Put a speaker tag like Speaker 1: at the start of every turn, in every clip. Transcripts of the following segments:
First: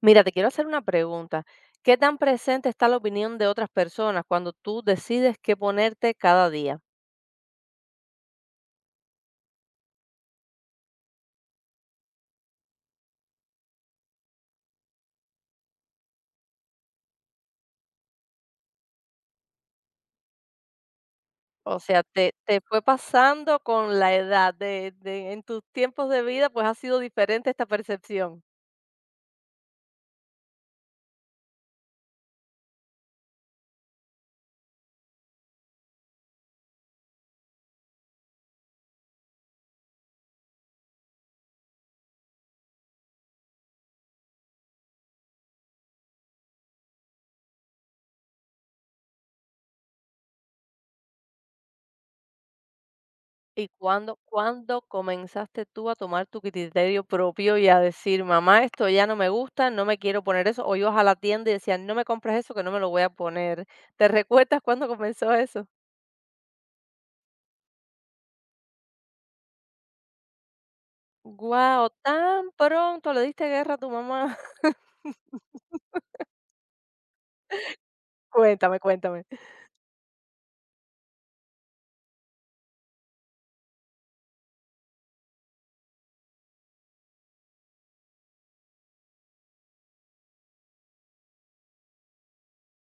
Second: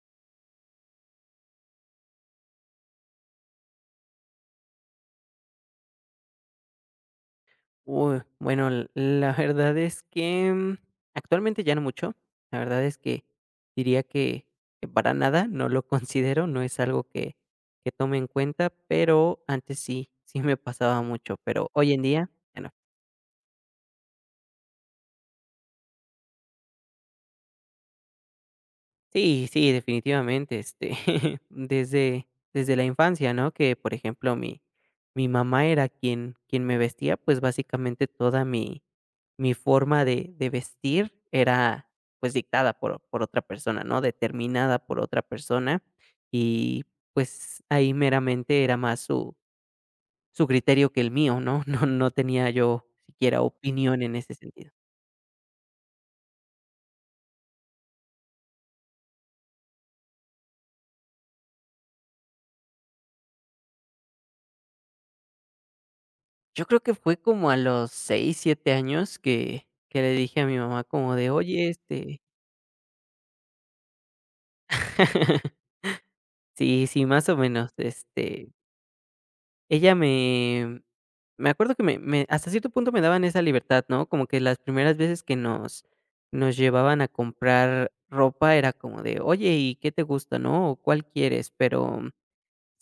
Speaker 1: Mira, te quiero hacer una pregunta. ¿Qué tan presente está la opinión de otras personas cuando tú decides qué ponerte cada día?
Speaker 2: Uy, bueno, l la verdad es que, actualmente ya no mucho. La verdad es que diría que para nada, no lo considero, no es algo que tome en cuenta, pero antes sí, sí me pasaba mucho, pero
Speaker 1: O
Speaker 2: hoy en
Speaker 1: sea,
Speaker 2: día
Speaker 1: te
Speaker 2: ya no.
Speaker 1: fue pasando con la edad en tus tiempos de vida, pues ha sido diferente esta percepción.
Speaker 2: Sí, sí, definitivamente, este, desde desde la infancia, ¿no? Que, por ejemplo, mi mamá era quien me vestía, pues, básicamente toda mi forma de vestir era, pues, dictada por otra persona, ¿no? Determinada por otra persona y, pues, ahí meramente era más su criterio que el mío, ¿no? No tenía yo siquiera
Speaker 1: ¿Y
Speaker 2: opinión en
Speaker 1: cuándo,
Speaker 2: ese sentido.
Speaker 1: cuándo comenzaste tú a tomar tu criterio propio y a decir, mamá, esto ya no me gusta, no me quiero poner eso? O ibas a la tienda y decías, no me compres eso, que no me lo voy a poner. ¿Te recuerdas cuándo comenzó eso?
Speaker 2: Yo creo que fue como a los 6 7 años que le dije a mi mamá como de: "Oye,
Speaker 1: Guau,
Speaker 2: este".
Speaker 1: tan pronto le diste guerra a tu mamá.
Speaker 2: Sí, sí, más o menos, este,
Speaker 1: Cuéntame, cuéntame.
Speaker 2: ella me acuerdo que me hasta cierto punto me daban esa libertad, ¿no? Como que las primeras veces que nos llevaban a comprar ropa era como de: "Oye, ¿y qué te gusta, no? ¿O cuál quieres?". Pero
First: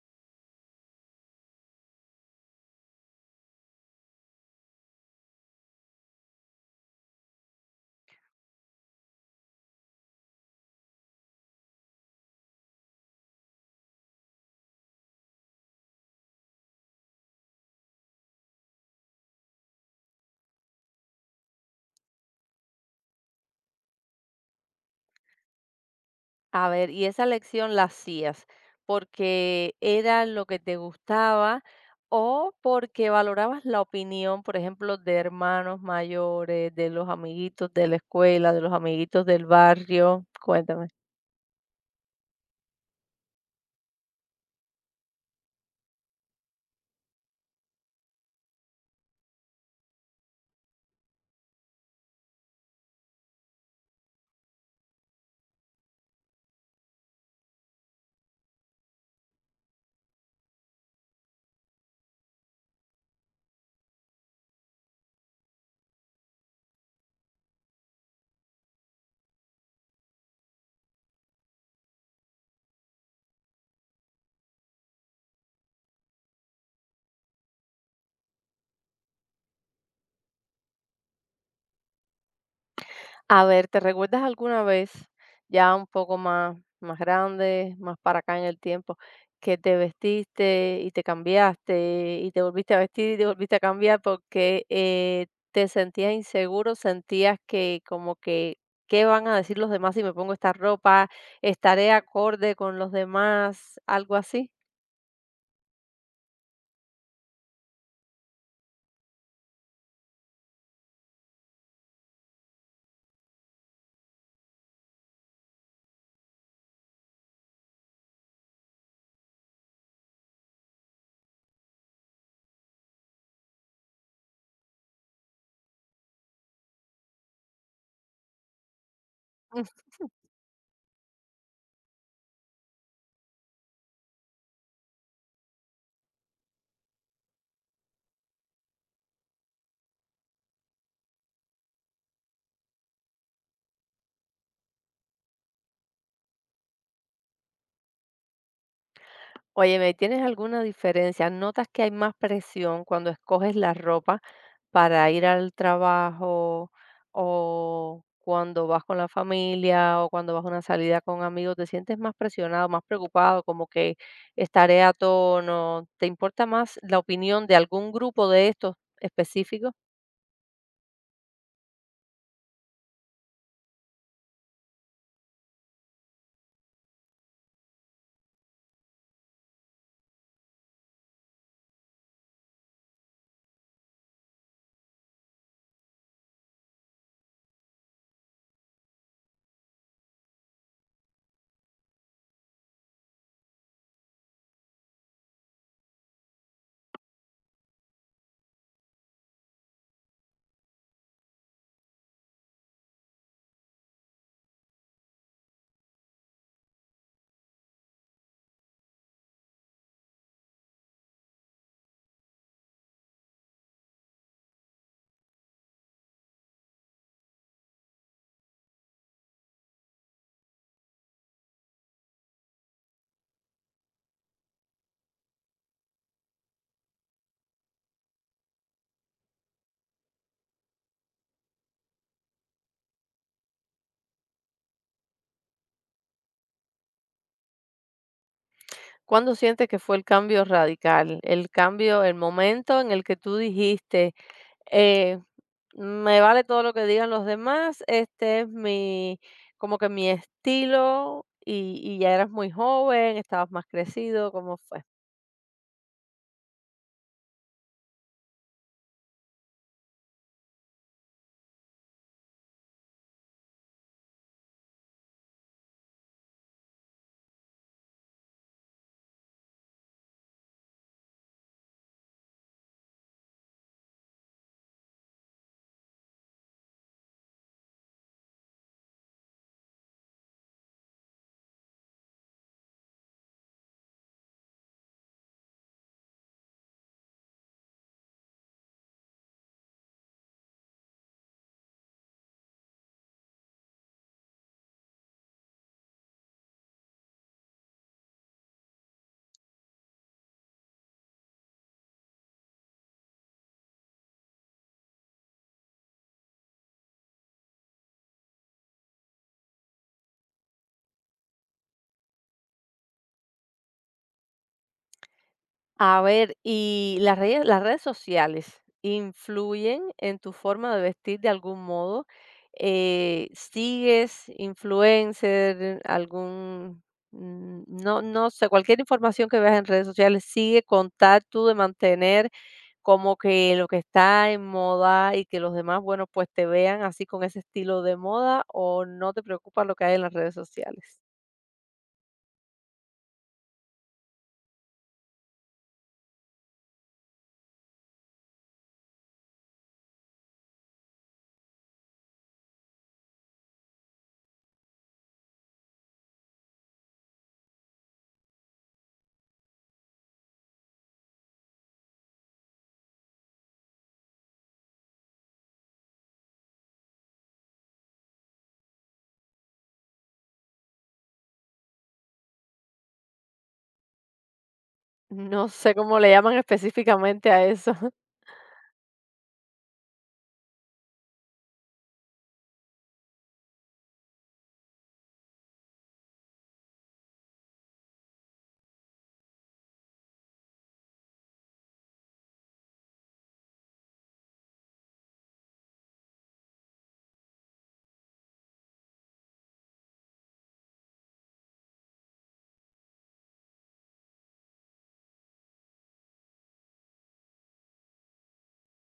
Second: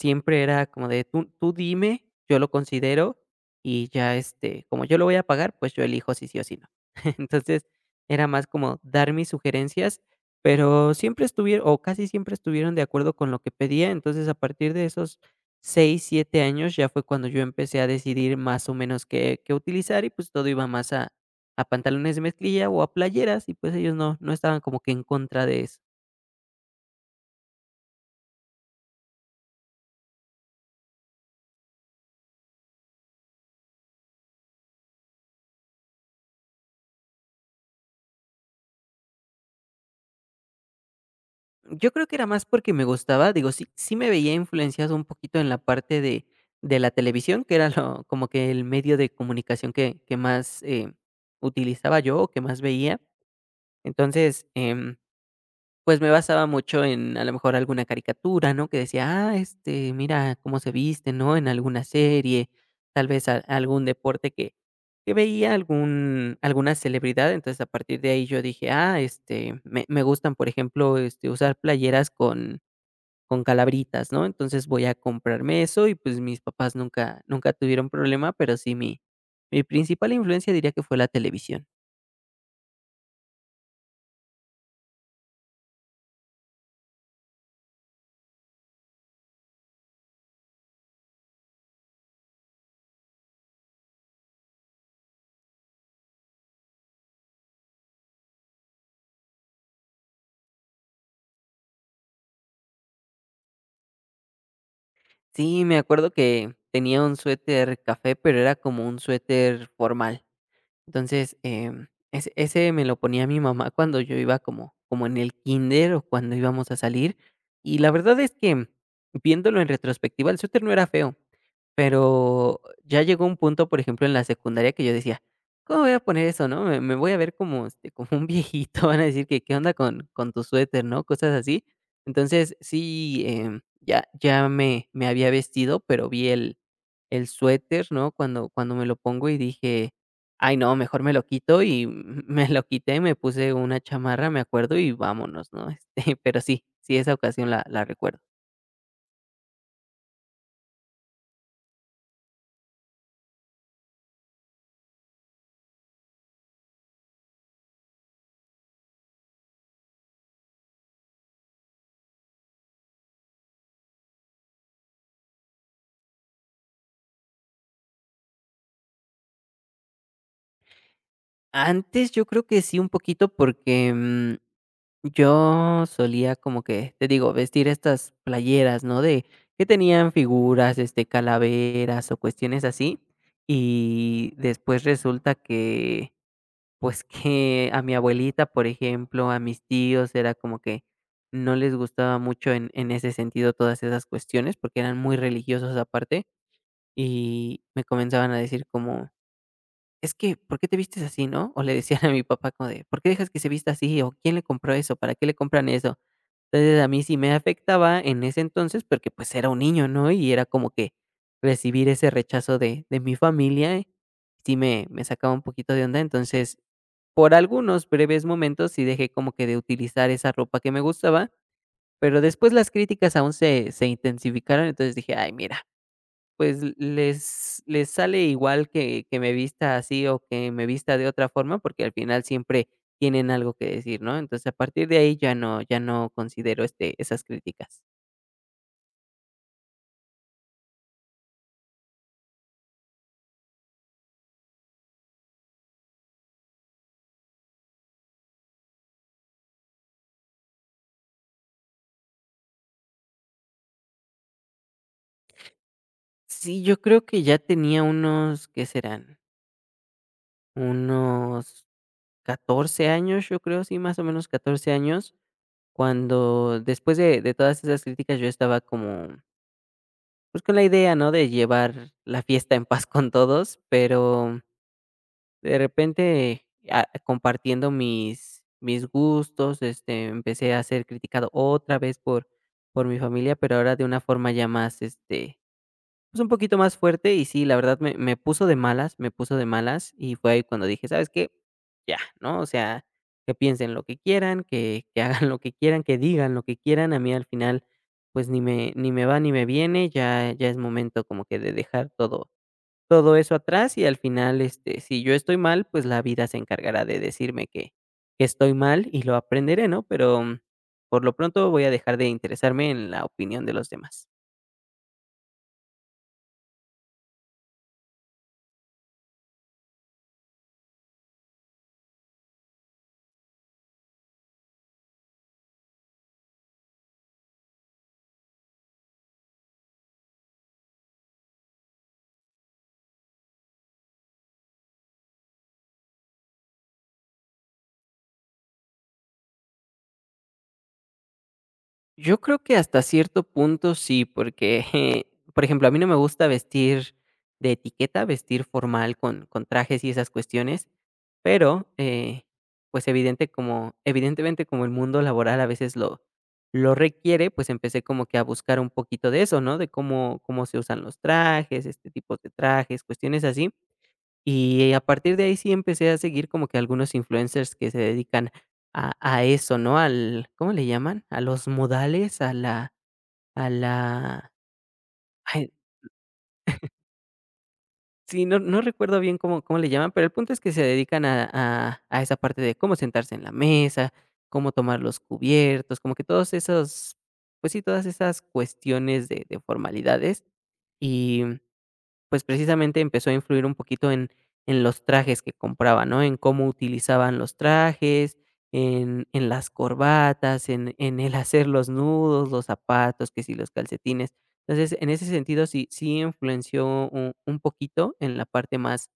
Speaker 2: Siempre era como de tú dime, yo lo considero y ya, este, como yo lo voy a pagar, pues yo elijo si sí o si no. Entonces, era más como dar mis sugerencias, pero siempre estuvieron o casi siempre estuvieron de acuerdo con lo que pedía. Entonces, a partir de esos 6 7 años ya fue cuando yo empecé a decidir más o menos qué utilizar y, pues, todo iba más a pantalones de mezclilla o a playeras y, pues, ellos no estaban como que en contra de eso.
Speaker 1: A ver, ¿y esa lección la hacías porque era lo que te gustaba o porque valorabas la opinión, por ejemplo, de hermanos mayores, de los amiguitos de la escuela, de los amiguitos del barrio? Cuéntame.
Speaker 2: Yo creo que era más porque me gustaba, digo, sí sí me veía influenciado un poquito en la parte de la televisión, que era lo como que el medio de comunicación que más, utilizaba yo, o que más veía. Entonces, pues, me basaba mucho en, a lo mejor, alguna caricatura, ¿no? Que decía: "Ah, este, mira cómo se viste", ¿no? En alguna serie, tal vez a algún deporte que veía algún alguna celebridad. Entonces, a partir de ahí yo dije: "Ah, este, me gustan, por ejemplo, este, usar playeras con calabritas, ¿no?". Entonces voy a comprarme eso y pues mis papás nunca, nunca tuvieron problema, pero sí mi principal influencia diría que fue la televisión.
Speaker 1: A ver, ¿te recuerdas alguna vez, ya un poco más, más grande, más para acá en el tiempo, que te vestiste y te cambiaste y te volviste a vestir y te volviste a cambiar porque te sentías inseguro, sentías que como que qué van a decir los demás si me pongo esta ropa? ¿Estaré acorde con los demás? Algo así.
Speaker 2: Sí, me acuerdo que tenía un suéter café, pero era como un suéter formal. Entonces, ese me lo ponía mi mamá cuando yo iba como en el kinder o cuando íbamos a salir, y la verdad es que, viéndolo en retrospectiva, el suéter no era feo, pero ya llegó un punto, por ejemplo, en la secundaria que yo decía: "¿Cómo voy a poner eso, no? Me voy a ver como, este, como un viejito, van a decir que, ¿qué onda con tu suéter?", ¿no? Cosas así. Entonces, sí, ya me había vestido, pero vi el suéter, ¿no? Cuando me lo pongo y dije: "Ay, no, mejor me lo quito", y me lo quité, me puse una chamarra, me acuerdo, y vámonos, ¿no? Este, pero sí, sí, esa ocasión la recuerdo.
Speaker 1: Oye, ¿me tienes alguna diferencia? ¿Notas que hay más presión cuando escoges la ropa para ir al trabajo o cuando vas con la familia o cuando vas a una salida con amigos? ¿Te sientes más presionado, más preocupado, como que estaré a tono? ¿Te importa más la opinión de algún grupo de estos específicos?
Speaker 2: Antes yo creo que sí un poquito porque yo solía como que, te digo, vestir estas playeras, ¿no? De que tenían figuras, este, calaveras o cuestiones así. Y después resulta que pues que a mi abuelita, por ejemplo, a mis tíos, era como que no les gustaba mucho en ese sentido todas esas cuestiones, porque eran muy religiosos aparte, y me comenzaban a decir como: "Es que, ¿por qué te vistes así?", ¿no? O le decían a mi papá como de: "¿Por qué dejas que se vista así? ¿O quién le compró eso? ¿Para qué le compran eso?". Entonces, a mí sí me afectaba en ese entonces, porque, pues, era un niño, ¿no? Y era como que recibir ese rechazo de mi familia, sí me sacaba un poquito de onda. Entonces por algunos breves momentos sí dejé como que de utilizar esa ropa que me gustaba, pero después las críticas aún se intensificaron, entonces dije: "Ay, mira, pues les sale igual que me vista así o que me vista de otra forma", porque al final siempre tienen algo que decir, ¿no? Entonces, a partir de ahí ya no considero, este, esas críticas.
Speaker 1: ¿Cuándo sientes que fue el cambio radical? El cambio, el momento en el que tú dijiste: Eh, "Me vale todo lo que digan los demás, este es mi, como que mi estilo". Y y ya eras muy joven, estabas más crecido, ¿cómo fue?
Speaker 2: Sí, yo creo que ya tenía unos, ¿qué serán? Unos 14 años, yo creo, sí, más o menos 14 años. Cuando después de todas esas críticas, yo estaba como, pues, con la idea, ¿no?, de llevar la fiesta en paz con todos, pero de repente, compartiendo mis gustos, este, empecé a ser criticado otra vez por mi familia, pero ahora de una forma ya más, este, pues, un poquito más fuerte y sí, la verdad me puso de malas, me puso de malas, y fue ahí cuando dije: "¿Sabes qué? Ya", ¿no? O sea, que piensen lo que quieran, que hagan lo que quieran, que digan lo que quieran, a mí al final, pues, ni me va ni me viene, ya es momento como que de dejar todo eso atrás, y al final, este, si yo estoy mal, pues, la vida se encargará de decirme que estoy mal y lo aprenderé, ¿no? Pero, por lo pronto voy a dejar de interesarme en la opinión de los demás.
Speaker 1: A ver, ¿y las redes sociales influyen en tu forma de vestir de algún modo? ¿Sigues influencer, algún, mm, no, no sé, cualquier información que veas en redes sociales, sigue con tal tú de mantener como que lo que está en moda y que los demás, bueno, pues te vean así con ese estilo de moda, o no te preocupa lo que hay en las redes sociales?
Speaker 2: Yo creo que hasta cierto punto sí, porque, por ejemplo, a mí no me gusta vestir de etiqueta, vestir formal con trajes y esas cuestiones, pero pues evidentemente como el mundo laboral a veces lo requiere, pues empecé como que a buscar un poquito de eso, ¿no? De cómo se usan los trajes, este tipo de trajes, cuestiones así. Y a partir de ahí sí empecé a seguir como que algunos influencers que se dedican a eso, ¿no? Al ¿cómo le llaman? A los modales, a la
Speaker 1: No
Speaker 2: ay,
Speaker 1: sé cómo le llaman específicamente a eso.
Speaker 2: sí, no recuerdo bien cómo le llaman, pero el punto es que se dedican a esa parte de cómo sentarse en la mesa, cómo tomar los cubiertos, como que todos esos, pues sí, todas esas cuestiones de formalidades. Y pues, precisamente empezó a influir un poquito en los trajes que compraba, ¿no? En cómo utilizaban los trajes, en las corbatas, en el hacer los nudos, los zapatos, que si los calcetines. Entonces, en ese sentido, sí influenció un poquito en la parte más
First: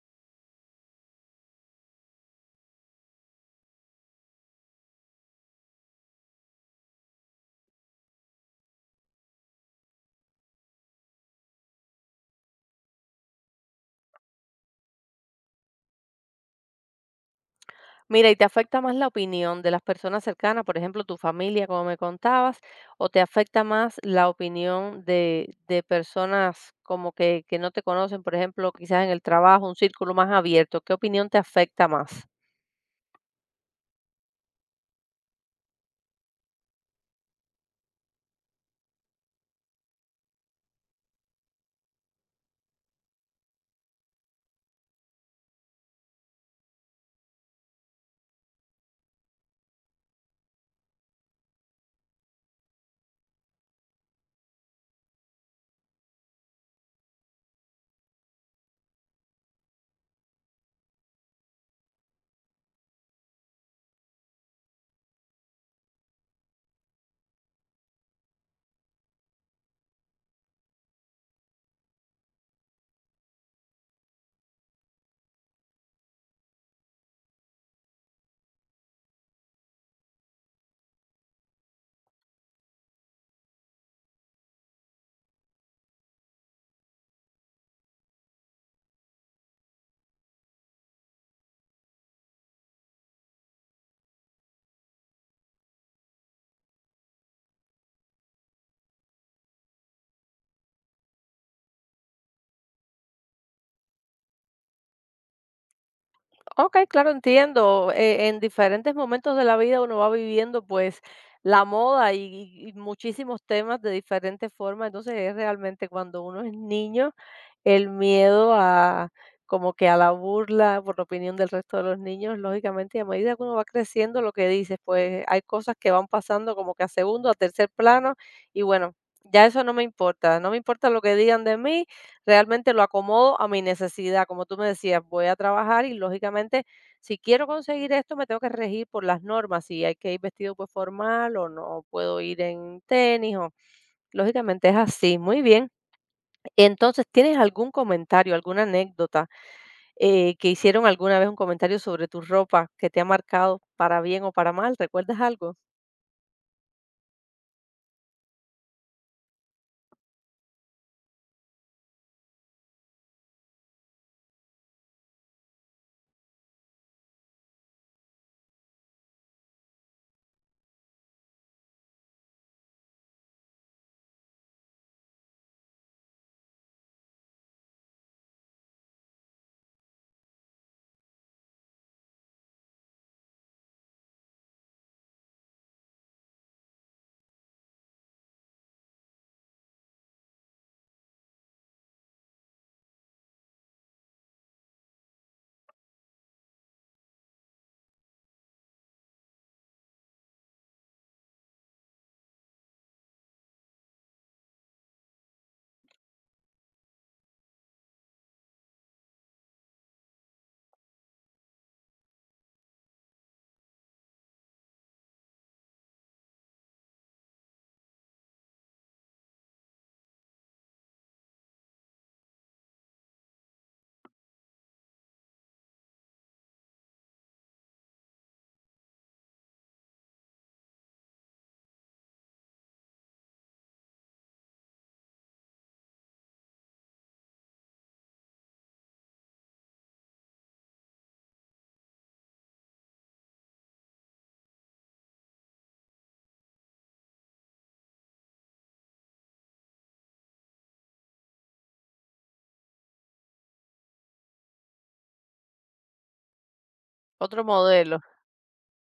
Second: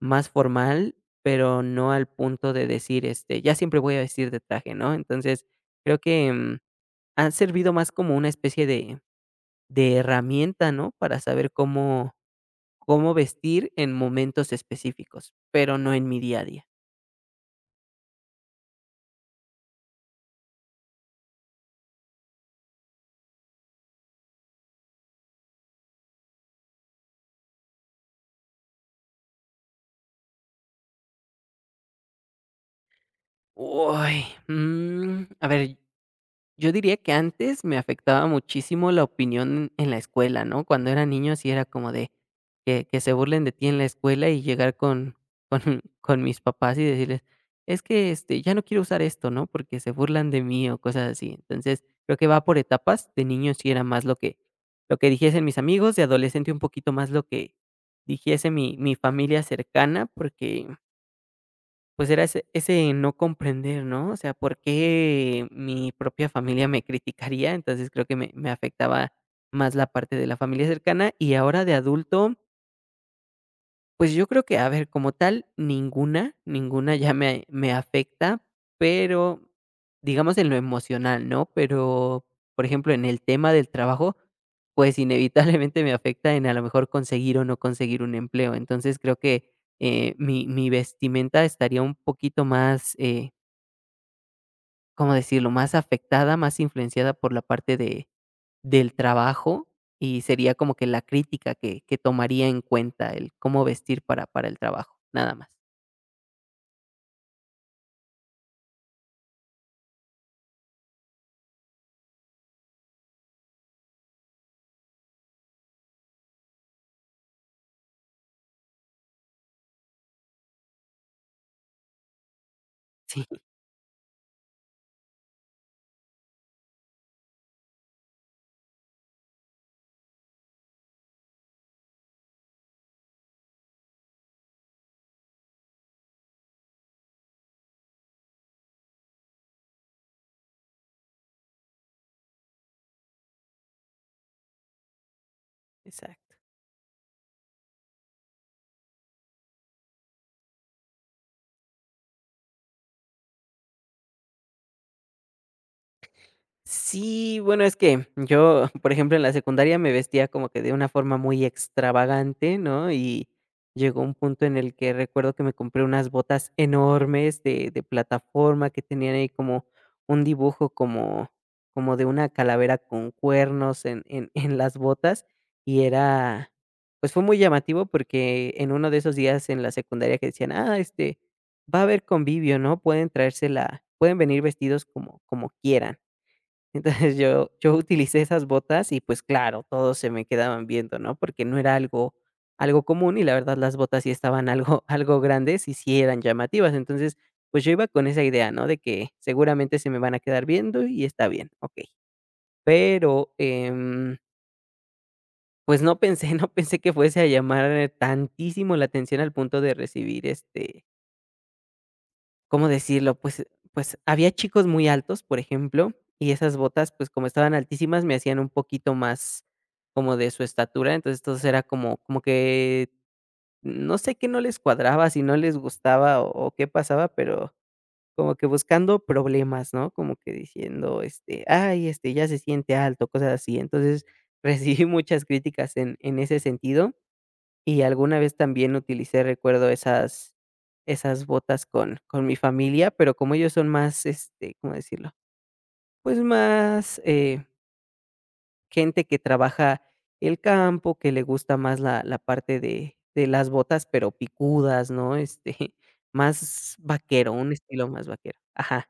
Speaker 2: más formal, pero no al punto de decir, este, ya siempre voy a vestir de traje, ¿no? Entonces, creo que, ha servido más como una especie de herramienta, ¿no? Para saber cómo vestir en momentos específicos, pero no en mi día a día.
Speaker 1: Mira, ¿y te afecta más la opinión de las personas cercanas, por ejemplo, tu familia, como me contabas, o te afecta más la opinión de personas como que no te conocen, por ejemplo, quizás en el trabajo, un círculo más abierto? ¿Qué opinión te afecta más?
Speaker 2: Uy, a ver, yo diría que antes me afectaba muchísimo la opinión en la escuela, ¿no? Cuando era niño sí era como de que, se burlen de ti en la escuela y llegar con mis papás y decirles, es que este, ya no quiero usar esto, ¿no? Porque se burlan de mí o cosas así. Entonces, creo que va por etapas. De niño sí era más lo que dijesen mis amigos, de adolescente un poquito más lo que dijese mi familia cercana, porque pues era ese no comprender, ¿no? O sea, ¿por qué mi propia familia me criticaría? Entonces creo que me afectaba más la parte de la familia cercana y ahora de adulto pues yo creo que, a ver, como tal, ninguna, ninguna ya me afecta, pero, digamos, en lo emocional, ¿no? Pero, por ejemplo, en el tema del trabajo, pues inevitablemente me afecta en a lo mejor conseguir o no conseguir un empleo. Entonces creo que mi vestimenta estaría un poquito más, ¿cómo decirlo?, más afectada, más influenciada por la parte del trabajo, y sería como que la crítica que tomaría en cuenta el cómo vestir para el trabajo, nada más.
Speaker 1: Okey, claro, entiendo. En diferentes momentos de la vida uno va viviendo, pues, la moda y muchísimos temas de diferentes formas. Entonces, es realmente cuando uno es niño, el miedo a como que a la burla por la opinión del resto de los niños, lógicamente, y a
Speaker 2: Sí.
Speaker 1: medida que uno va creciendo, lo que dices, pues hay cosas que van pasando como que a segundo, a tercer plano, y bueno, ya eso no me importa, no me importa lo que digan de mí, realmente lo acomodo a mi necesidad, como tú me decías, voy a trabajar y lógicamente, si quiero conseguir esto, me tengo que regir por las normas, si hay que ir vestido pues formal o no puedo ir en tenis, o lógicamente es así, muy bien.
Speaker 2: Exacto.
Speaker 1: Entonces, ¿tienes algún comentario, alguna anécdota, que hicieron alguna vez un comentario sobre tu ropa que te ha marcado para bien o para mal? ¿Recuerdas algo?
Speaker 2: Sí, bueno, es que yo, por ejemplo, en la secundaria me vestía como que de una forma muy extravagante, ¿no? Y llegó un punto en el que recuerdo que me compré unas botas enormes de plataforma que tenían ahí como un dibujo como de una calavera con cuernos en las botas y era, pues fue muy llamativo porque en uno de esos días en la secundaria que decían, este, va a haber convivio, ¿no? Pueden venir vestidos como quieran. Entonces yo utilicé esas botas y, pues, claro, todos se me quedaban viendo, ¿no? Porque no era algo común y la verdad las botas sí estaban algo algo grandes y sí eran llamativas. Entonces, pues, yo iba con esa idea, ¿no? De que seguramente se me van a quedar viendo y está bien, okey. Pero, pues, no pensé no pensé que fuese a llamar tantísimo la atención al punto de recibir, este, ¿cómo decirlo? Pues había chicos muy altos, por ejemplo, y esas botas, pues, como estaban altísimas, me hacían un poquito más como de su estatura, entonces, era como que no sé qué no les cuadraba, si no les gustaba o qué pasaba, pero como que buscando problemas, ¿no? Como que diciendo, este: "Ay, este, ya se siente alto", cosas así. Entonces, recibí muchas críticas en ese sentido. Y alguna vez también utilicé, recuerdo, esas botas con mi familia, pero como ellos son más, este, ¿cómo decirlo? Pues más, gente que trabaja el campo, que le gusta más la parte de las botas, pero picudas, ¿no? Este, más vaquero,
Speaker 1: Otro
Speaker 2: un estilo
Speaker 1: modelo.
Speaker 2: más vaquero. Ajá.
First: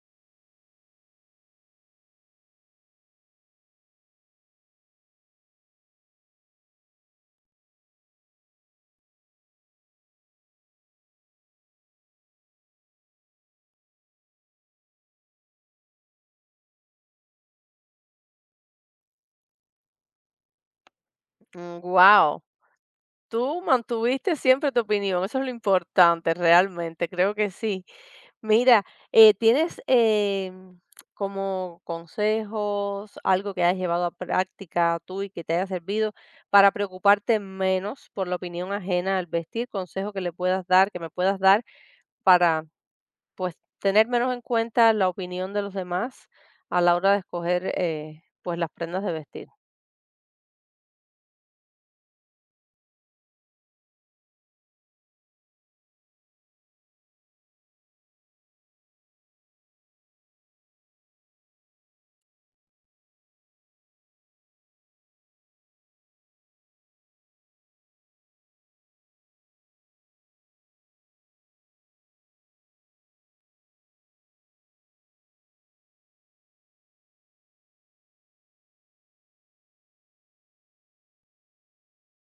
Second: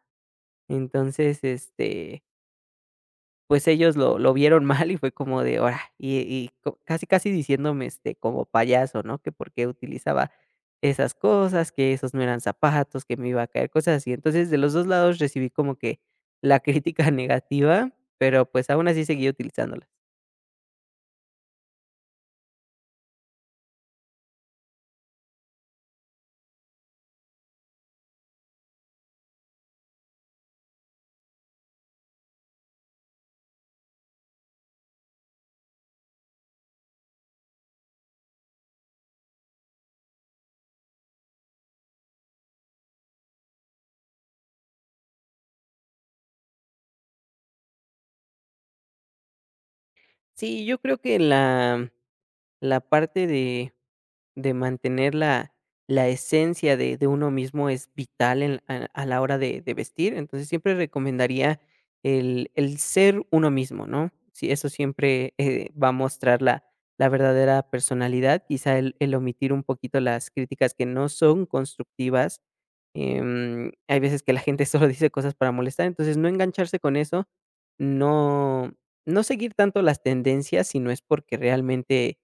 Speaker 2: Entonces, este, pues ellos lo vieron mal y fue como de ahora y co casi, casi diciéndome, este, como payaso, ¿no? Que por qué utilizaba esas cosas, que esos no eran zapatos, que me iba a caer, cosas así. Entonces, de los 2 lados recibí como que la crítica negativa, pero, pues, aún así seguí utilizándolas.
Speaker 1: Wow. Tú mantuviste siempre tu opinión, eso es lo importante, realmente, creo que sí. Mira, ¿tienes como consejos, algo que hayas llevado a práctica tú y que te haya servido para preocuparte menos por la opinión ajena al vestir? Consejo que le puedas dar, que me puedas dar para pues tener menos en cuenta la opinión de los demás a la hora de escoger, pues, las prendas de vestir.
Speaker 2: Sí, yo creo que la parte de mantener la esencia de uno mismo es vital en a la hora de vestir. Entonces, siempre recomendaría el ser uno mismo, ¿no? Sí, eso siempre, va a mostrar la verdadera personalidad. Quizá el omitir un poquito las críticas que no son constructivas. Hay veces que la gente solo dice cosas para molestar, entonces no engancharse con eso, no no seguir tanto las tendencias si no es porque realmente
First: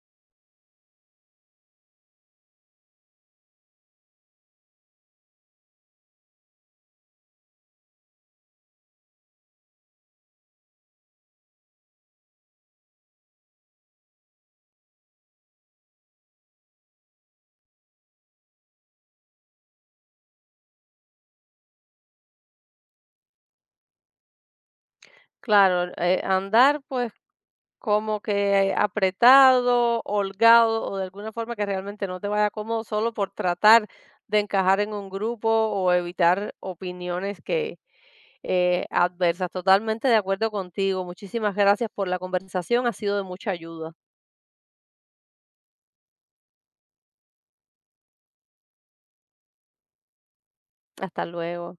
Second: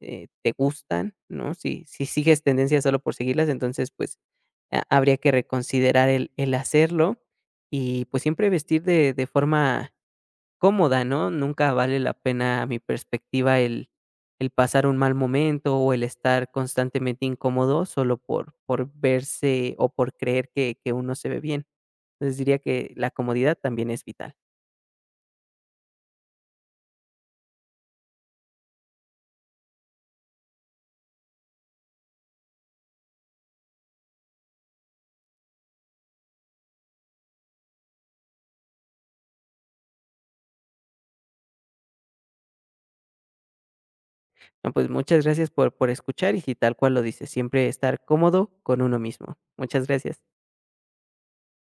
Speaker 2: te gustan, ¿no? Si sigues tendencias solo por seguirlas, entonces, pues, ha habría que reconsiderar el hacerlo y, pues, siempre vestir de forma cómoda, ¿no? Nunca vale la pena, a mi perspectiva, el pasar un mal momento o el estar constantemente incómodo solo por verse o por creer que uno se ve bien. Entonces, diría que la comodidad también es vital.
Speaker 1: Claro, andar pues como que apretado, holgado o de alguna forma que realmente no te vaya cómodo solo por tratar de encajar en un grupo o evitar opiniones que adversas. Totalmente de acuerdo contigo. Muchísimas gracias por la conversación, ha sido de mucha ayuda.
Speaker 2: No, pues, muchas gracias por escuchar y si tal cual lo dice, siempre estar cómodo con uno mismo. Muchas gracias.
Speaker 1: Hasta luego.